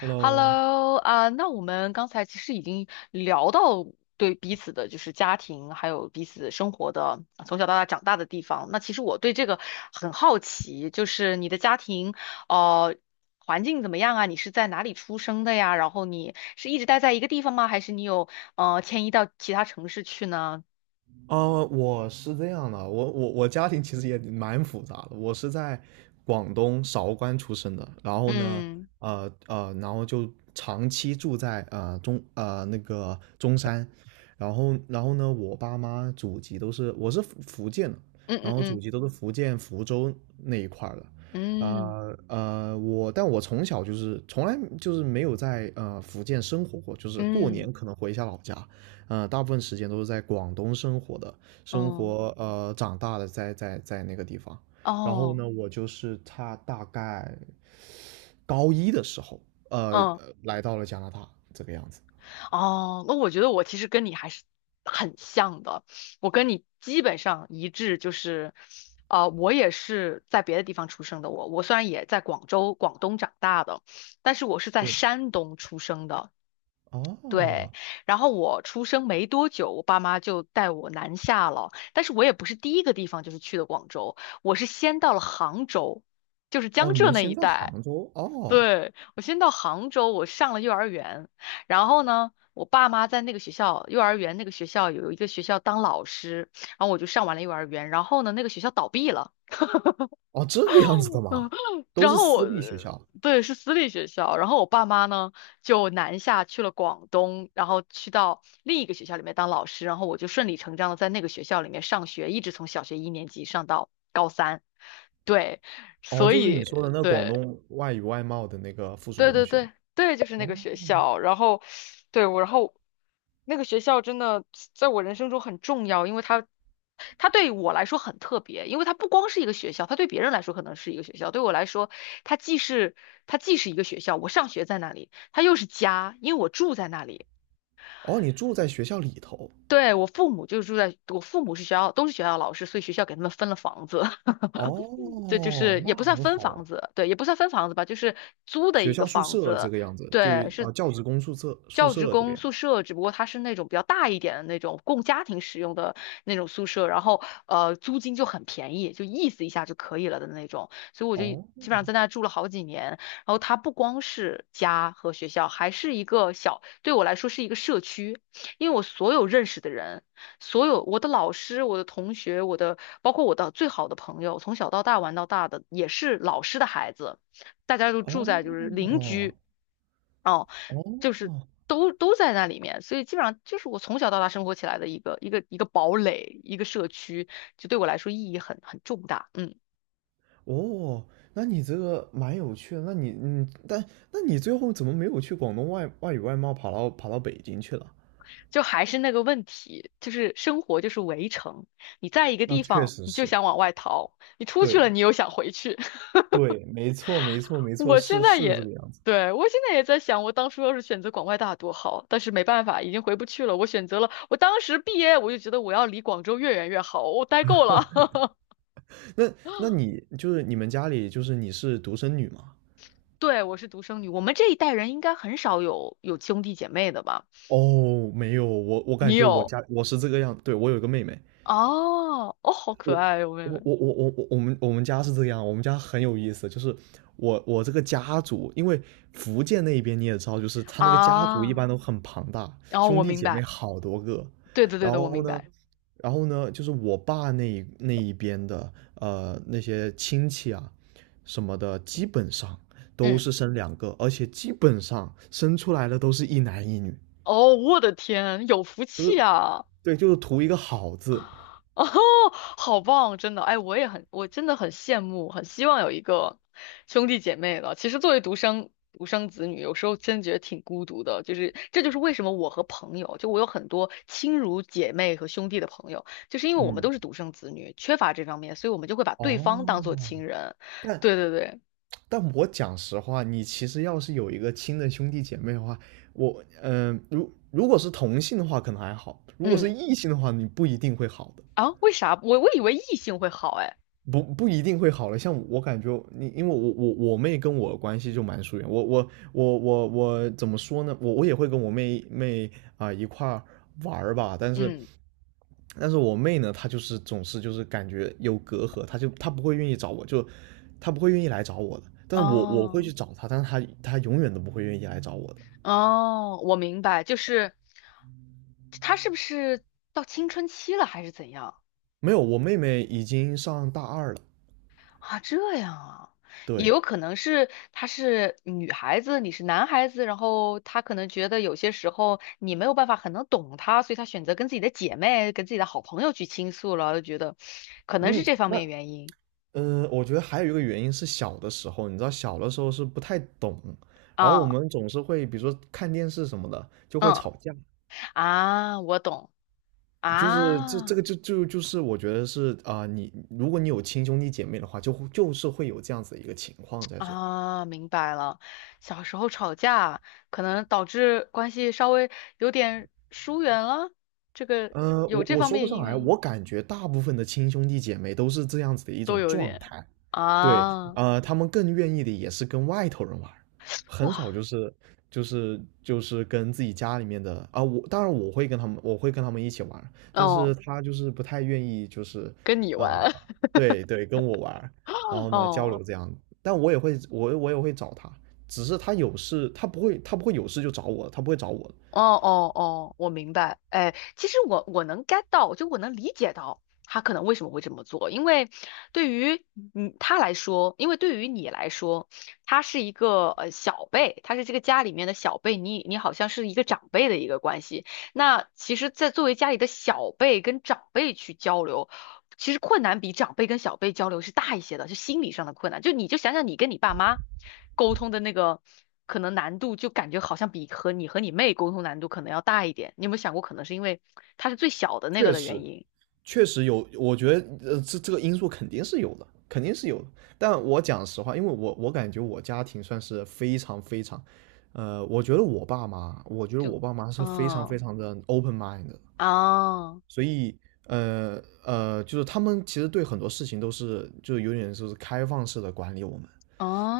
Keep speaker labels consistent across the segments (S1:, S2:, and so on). S1: Hello。
S2: Hello,啊那我们刚才其实已经聊到对彼此的，就是家庭，还有彼此生活的，从小到大长大的地方。那其实我对这个很好奇，就是你的家庭，呃，环境怎么样啊？你是在哪里出生的呀？然后你是一直待在一个地方吗？还是你有迁移到其他城市去呢？
S1: 我是这样的，我家庭其实也蛮复杂的，我是在广东韶关出生的，然后呢，
S2: 嗯
S1: 然后就长期住在呃中呃那个中山，然后呢，我爸妈祖籍都是我是福建的，
S2: 嗯
S1: 然
S2: 嗯
S1: 后祖
S2: 嗯
S1: 籍都是福建福州那一块儿的。
S2: 嗯
S1: 我但我从小就是从来就是没有在福建生活过，就是
S2: 嗯
S1: 过年可
S2: 嗯
S1: 能回一下老家。大部分时间都是在广东生活的，
S2: 哦
S1: 长大的在那个地方。然后
S2: 哦
S1: 呢，我就是他大概高一的时候，
S2: 嗯。
S1: 来到了加拿大这个样子。
S2: 哦，那我觉得我其实跟你还是很像的，我跟你基本上一致，就是，啊，我也是在别的地方出生的我虽然也在广州、广东长大的，但是我是在
S1: 对。
S2: 山东出生的，对。
S1: 哦。
S2: 然后我出生没多久，我爸妈就带我南下了，但是我也不是第一个地方就是去的广州，我是先到了杭州，就是
S1: 哦，
S2: 江
S1: 你
S2: 浙
S1: 们
S2: 那
S1: 先
S2: 一
S1: 在
S2: 带。
S1: 杭州。哦，
S2: 对，我先到杭州，我上了幼儿园，然后呢，我爸妈在那个学校，幼儿园那个学校有一个学校当老师，然后我就上完了幼儿园，然后呢，那个学校倒闭了，
S1: 哦，这个样子的
S2: 嗯，
S1: 吗？都
S2: 然
S1: 是
S2: 后我，
S1: 私立学校。
S2: 对，是私立学校，然后我爸妈呢就南下去了广东，然后去到另一个学校里面当老师，然后我就顺理成章的在那个学校里面上学，一直从小学一年级上到高三，对，
S1: 哦，
S2: 所
S1: 就是
S2: 以
S1: 你说的那广
S2: 对。
S1: 东外语外贸的那个附属
S2: 对
S1: 中
S2: 对
S1: 学。
S2: 对对，就是那
S1: 哦。
S2: 个学校。然后，对我，然后那个学校真的在我人生中很重要，因为它对我来说很特别，因为它不光是一个学校，它对别人来说可能是一个学校，对我来说，它既是它既是一个学校，我上学在那里，它又是家，因为我住在那里。
S1: 哦，你住在学校里头。
S2: 对，我父母是学校，都是学校老师，所以学校给他们分了房子。对，就
S1: 哦，
S2: 是
S1: 那
S2: 也不算
S1: 很
S2: 分
S1: 好
S2: 房
S1: 啊。
S2: 子，对，也不算分房子吧，就是租的
S1: 学
S2: 一个
S1: 校宿
S2: 房
S1: 舍这
S2: 子，
S1: 个样子，就
S2: 对，是
S1: 教职工宿舍宿
S2: 教职
S1: 舍这个
S2: 工
S1: 样子。
S2: 宿舍，只不过它是那种比较大一点的那种供家庭使用的那种宿舍，然后呃租金就很便宜，就意思一下就可以了的那种，所以我就基本
S1: 哦。
S2: 上在那住了好几年。然后它不光是家和学校，还是一个小，对我来说是一个社区，因为我所有认识的人。所有我的老师、我的同学、包括我的最好的朋友，从小到大玩到大的也是老师的孩子，大家都住在就是邻
S1: 哦。
S2: 居，哦，就是
S1: 哦。
S2: 都在那里面，所以基本上就是我从小到大生活起来的一个堡垒，一个社区，就对我来说意义很重大。嗯，
S1: 哦，那你这个蛮有趣的。那你嗯，但那你最后怎么没有去广东外外语外贸跑到北京去了？
S2: 就还是那个问题，就是生活就是围城，你在一个
S1: 那
S2: 地
S1: 确
S2: 方
S1: 实
S2: 你就
S1: 是。
S2: 想往外逃，你出去了
S1: 对
S2: 你又想回去。
S1: 对，没错，
S2: 我现
S1: 是
S2: 在
S1: 是这
S2: 也，
S1: 个样子。
S2: 对，我现在也在想，我当初要是选择广外大多好，但是没办法，已经回不去了。我选择了，我当时毕业我就觉得我要离广州越远越好，我待够了。
S1: 那那你就是你们家里就是你是独生女吗？
S2: 对，我是独生女，我们这一代人应该很少有兄弟姐妹的吧？
S1: 哦，没有，我我感
S2: 你
S1: 觉我
S2: 有？
S1: 家我是这个样，对，我有一个妹妹。
S2: 哦，哦，好可爱哟，妹妹
S1: 我们我们家是这样，我们家很有意思，就是我这个家族，因为福建那边你也知道，就是他那个家族一
S2: 啊！
S1: 般都很庞大，
S2: 哦，我
S1: 兄弟
S2: 明
S1: 姐妹
S2: 白，
S1: 好多个。
S2: 对的，对
S1: 然
S2: 的，我
S1: 后
S2: 明白。
S1: 然后呢，就是我爸那一边的那些亲戚啊什么的，基本上都
S2: 嗯，
S1: 是生两个，而且基本上生出来的都是一男一女。
S2: 哦，我的天，有福
S1: 就
S2: 气
S1: 是
S2: 啊！
S1: 对，就是图一个好字。
S2: 哦，好棒，真的，哎，我也很，我真的很羡慕，很希望有一个兄弟姐妹的。其实作为独生子女，有时候真觉得挺孤独的，就是这就是为什么我和朋友，就我有很多亲如姐妹和兄弟的朋友，就是因为我们
S1: 嗯。
S2: 都是独生子女，缺乏这方面，所以我们就会把对方当做
S1: 哦。
S2: 亲人。
S1: 但
S2: 对对对，
S1: 但我讲实话，你其实要是有一个亲的兄弟姐妹的话，我嗯、呃如如果是同性的话可能还好，如果是
S2: 嗯，
S1: 异性的话，你不一定会好的。
S2: 啊，为啥？我以为异性会好，哎，
S1: 不一定会好的。像我感觉你，因为我我妹跟我关系就蛮疏远。我怎么说呢？我我也会跟我妹妹一块儿玩儿吧，但是
S2: 嗯，
S1: 但是我妹呢，她就是总是就是感觉有隔阂，她就她不会愿意找我，就她不会愿意来找我的。但是我我会
S2: 哦。
S1: 去找她，但是她永远都不会愿意来找我的。
S2: 哦，我明白，就是他是不是到青春期了，还是怎样
S1: 没有，我妹妹已经上大二了。
S2: 啊？这样啊，也
S1: 对。
S2: 有可能是他是女孩子，你是男孩子，然后他可能觉得有些时候你没有办法很能懂他，所以他选择跟自己的姐妹、跟自己的好朋友去倾诉了，就觉得可能是
S1: 嗯，
S2: 这方
S1: 那
S2: 面原因
S1: 我觉得还有一个原因是小的时候，你知道小的时候是不太懂，然后我
S2: 啊，
S1: 们总是会比如说看电视什么的就会
S2: 嗯
S1: 吵架。
S2: 啊，我懂
S1: 就是这这
S2: 啊。
S1: 个就就就是我觉得是你如果你有亲兄弟姐妹的话，就会就是会有这样子的一个情况在这。
S2: 啊，明白了。小时候吵架可能导致关系稍微有点疏远了，这个有
S1: 我
S2: 这
S1: 我
S2: 方
S1: 说
S2: 面
S1: 不
S2: 的
S1: 上来，
S2: 原
S1: 我
S2: 因
S1: 感觉大部分的亲兄弟姐妹都是这样子的一
S2: 都
S1: 种
S2: 有
S1: 状
S2: 点
S1: 态。对。
S2: 啊，
S1: 他们更愿意的也是跟外头人玩儿，
S2: 哇，
S1: 很少就是就是跟自己家里面的啊，我当然我会跟他们，我会跟他们一起玩儿，但
S2: 哦，
S1: 是他就是不太愿意就是
S2: 跟你
S1: 啊、
S2: 玩
S1: 对对，跟我玩儿，然 后呢交
S2: 哦。
S1: 流这样。但我也会我也会找他，只是他有事他不会有事就找我，他不会找我。
S2: 哦哦哦，我明白。哎，其实我能 get 到，就我能理解到他可能为什么会这么做，因为对于他来说，因为对于你来说，他是一个小辈，他是这个家里面的小辈，你你好像是一个长辈的一个关系。那其实，在作为家里的小辈跟长辈去交流，其实困难比长辈跟小辈交流是大一些的，就心理上的困难。就你就想想你跟你爸妈沟通的那个可能难度，就感觉好像比和你和你妹沟通难度可能要大一点。你有没有想过，可能是因为她是最小的那个
S1: 确
S2: 的原
S1: 实
S2: 因？
S1: 确实有，我觉得这个因素肯定是有的，肯定是有的。但我讲实话，因为我感觉我家庭算是非常，呃，我觉得我爸妈，我觉得
S2: 就
S1: 我爸妈是非常非
S2: 嗯
S1: 常的 open mind 的。
S2: 啊
S1: 一就是他们其实对很多事情都是就有点就是开放式的管理我们，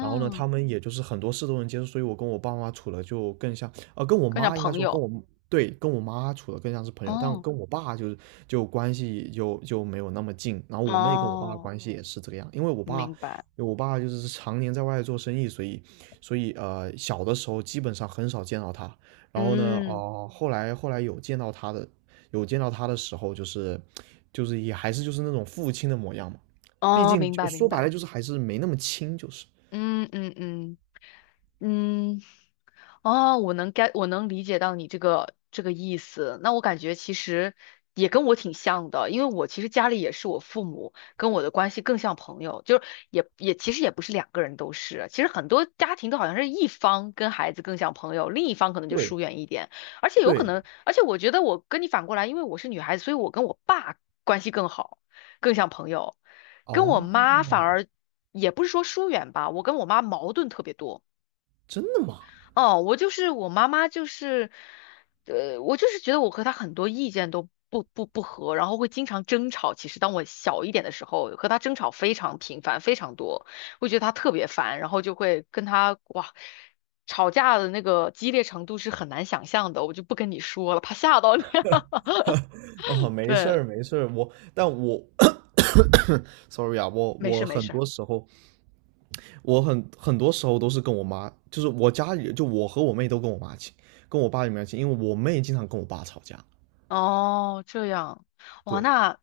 S1: 然后呢，他们也就是很多事都能接受，所以我跟我爸妈处的就更像，跟我
S2: 跟你讲
S1: 妈应该
S2: 朋
S1: 说跟
S2: 友，
S1: 我，对，跟我妈处的更像是朋友，但
S2: 哦
S1: 跟我爸就是就关系就没有那么近。然后我妹跟我爸的
S2: 哦，
S1: 关系也是这个样，因为
S2: 明白，
S1: 我爸就是常年在外做生意，所以所以小的时候基本上很少见到他。然后呢，
S2: 嗯
S1: 后来有见到他的，有见到他的时候，就是就是也还是就是那种父亲的模样嘛，毕
S2: 哦，
S1: 竟
S2: 明
S1: 就
S2: 白明
S1: 说白了
S2: 白，
S1: 就是还是没那么亲，就是。
S2: 嗯嗯嗯。嗯，哦，我能该我能理解到你这个这个意思。那我感觉其实也跟我挺像的，因为我其实家里也是我父母跟我的关系更像朋友，就是也也其实也不是两个人都是，其实很多家庭都好像是一方跟孩子更像朋友，另一方可能就
S1: 对。
S2: 疏远一点，而且有可
S1: 对。
S2: 能，而且我觉得我跟你反过来，因为我是女孩子，所以我跟我爸关系更好，更像朋友，跟我
S1: 哦，
S2: 妈反而也不是说疏远吧，我跟我妈矛盾特别多。
S1: 真的吗？
S2: 哦，我就是我妈妈，就是，我就是觉得我和她很多意见都不合，然后会经常争吵。其实当我小一点的时候，和她争吵非常频繁，非常多，会觉得她特别烦，然后就会跟她哇，吵架的那个激烈程度是很难想象的，我就不跟你说了，怕吓到你。
S1: 哦，没事
S2: 对，
S1: 儿，没事儿，我，但我 ，sorry 啊，我
S2: 没事
S1: 我
S2: 没
S1: 很
S2: 事。
S1: 多时候，我很多时候都是跟我妈，就是我家里，就我和我妹都跟我妈亲，跟我爸也没有亲，因为我妹经常跟我爸吵架。
S2: 哦，这样，哇，
S1: 对
S2: 那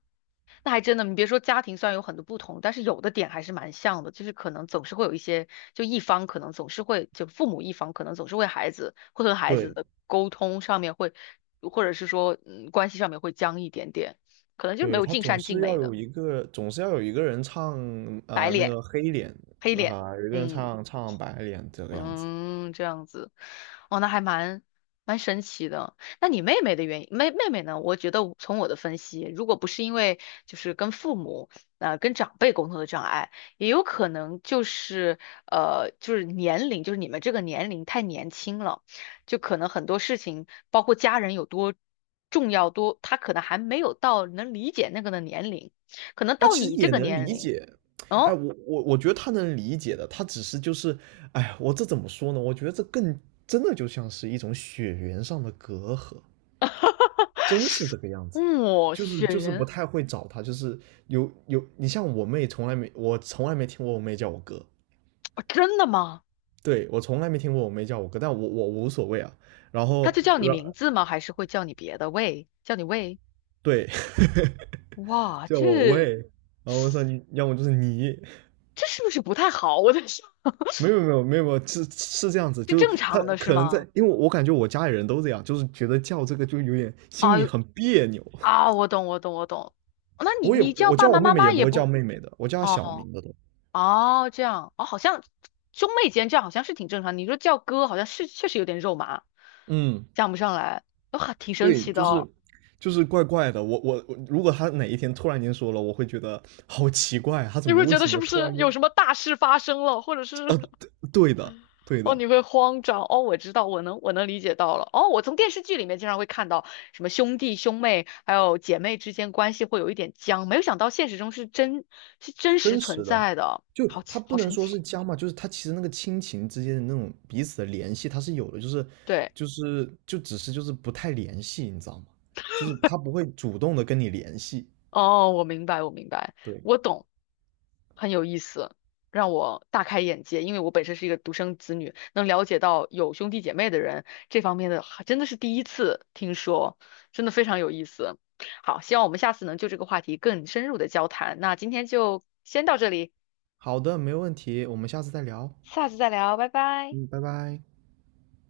S2: 那还真的，你别说家庭虽然有很多不同，但是有的点还是蛮像的，就是可能总是会有一些，就一方可能总是会，就父母一方可能总是为孩子会和孩子
S1: 对
S2: 的沟通上面会，或者是说嗯关系上面会僵一点点，可能就是没
S1: 对，
S2: 有
S1: 她
S2: 尽
S1: 总
S2: 善尽
S1: 是要
S2: 美的
S1: 有一个，总是要有一个人唱那个黑脸，
S2: 黑脸，
S1: 有一个人
S2: 嗯。
S1: 唱白脸这个样子。
S2: 嗯，这样子，哦，那还蛮蛮神奇的。那你妹妹的原因，妹妹呢？我觉得从我的分析，如果不是因为就是跟父母跟长辈沟通的障碍，也有可能就是就是年龄，就是你们这个年龄太年轻了，就可能很多事情，包括家人有多重要多，他可能还没有到能理解那个的年龄，可能
S1: 他
S2: 到
S1: 其实
S2: 你这
S1: 也
S2: 个
S1: 能
S2: 年
S1: 理
S2: 龄，
S1: 解。哎，
S2: 哦，
S1: 我我觉得他能理解的，他只是就是。哎，我这怎么说呢？我觉得这更真的就像是一种血缘上的隔阂，真是这个样子。
S2: 哇、
S1: 就是
S2: 雪
S1: 就是不
S2: 缘，
S1: 太会找他，就是有有，你像我妹从来没，我从来没听过我妹叫我哥。
S2: 哦真的吗？
S1: 对，我从来没听过我妹叫我哥，但我我无所谓啊。然
S2: 他
S1: 后
S2: 就叫你
S1: 然
S2: 名字吗？还是会叫你别的？喂，叫你喂？
S1: 对。
S2: 哇，
S1: 叫我
S2: 这
S1: 喂，然后我说你要么就是你，
S2: 这是不是不太好？我在想，
S1: 没有没有，是是这样子，
S2: 这
S1: 就是
S2: 正
S1: 他
S2: 常的是
S1: 可能在，
S2: 吗？
S1: 因为我感觉我家里人都这样，就是觉得叫这个就有点心
S2: 啊
S1: 里很别扭。
S2: 啊，我懂，我懂，我懂。哦那你你叫
S1: 我
S2: 爸
S1: 叫我
S2: 爸
S1: 妹
S2: 妈
S1: 妹也
S2: 妈
S1: 不
S2: 也
S1: 会叫
S2: 不
S1: 妹妹的，我叫她小
S2: 哦
S1: 名的都。
S2: 哦这样哦，好像兄妹间这样好像是挺正常。你说叫哥，好像是确实有点肉麻，
S1: 嗯。
S2: 讲不上来，哇，挺神
S1: 对，
S2: 奇的
S1: 就是
S2: 哦。
S1: 就是怪怪的。我我，如果她哪一天突然间说了，我会觉得好奇怪，她怎
S2: 你
S1: 么
S2: 会
S1: 为
S2: 觉得
S1: 什
S2: 是
S1: 么
S2: 不
S1: 突
S2: 是
S1: 然间？
S2: 有什么大事发生了，或者是
S1: 呃，对对的对
S2: 哦，
S1: 的。
S2: 你会慌张哦，我知道，我能我能理解到了。哦，我从电视剧里面经常会看到什么兄弟兄妹还有姐妹之间关系会有一点僵，没有想到现实中是真实
S1: 真
S2: 存
S1: 实的，
S2: 在的，
S1: 就
S2: 好
S1: 他
S2: 奇
S1: 不
S2: 好
S1: 能
S2: 神
S1: 说是
S2: 奇。
S1: 僵嘛，就是他其实那个亲情之间的那种彼此的联系，他是有的，就是
S2: 对。
S1: 就是就只是就是不太联系，你知道吗？就是他不会主动的跟你联系。
S2: 哦，我明白，我明白，
S1: 对。
S2: 我懂，很有意思，让我大开眼界。因为我本身是一个独生子女，能了解到有兄弟姐妹的人这方面的，还真的是第一次听说，真的非常有意思。好，希望我们下次能就这个话题更深入的交谈。那今天就先到这里，
S1: 好的，没问题，我们下次再聊。
S2: 下次再聊，拜拜。
S1: 嗯，拜拜。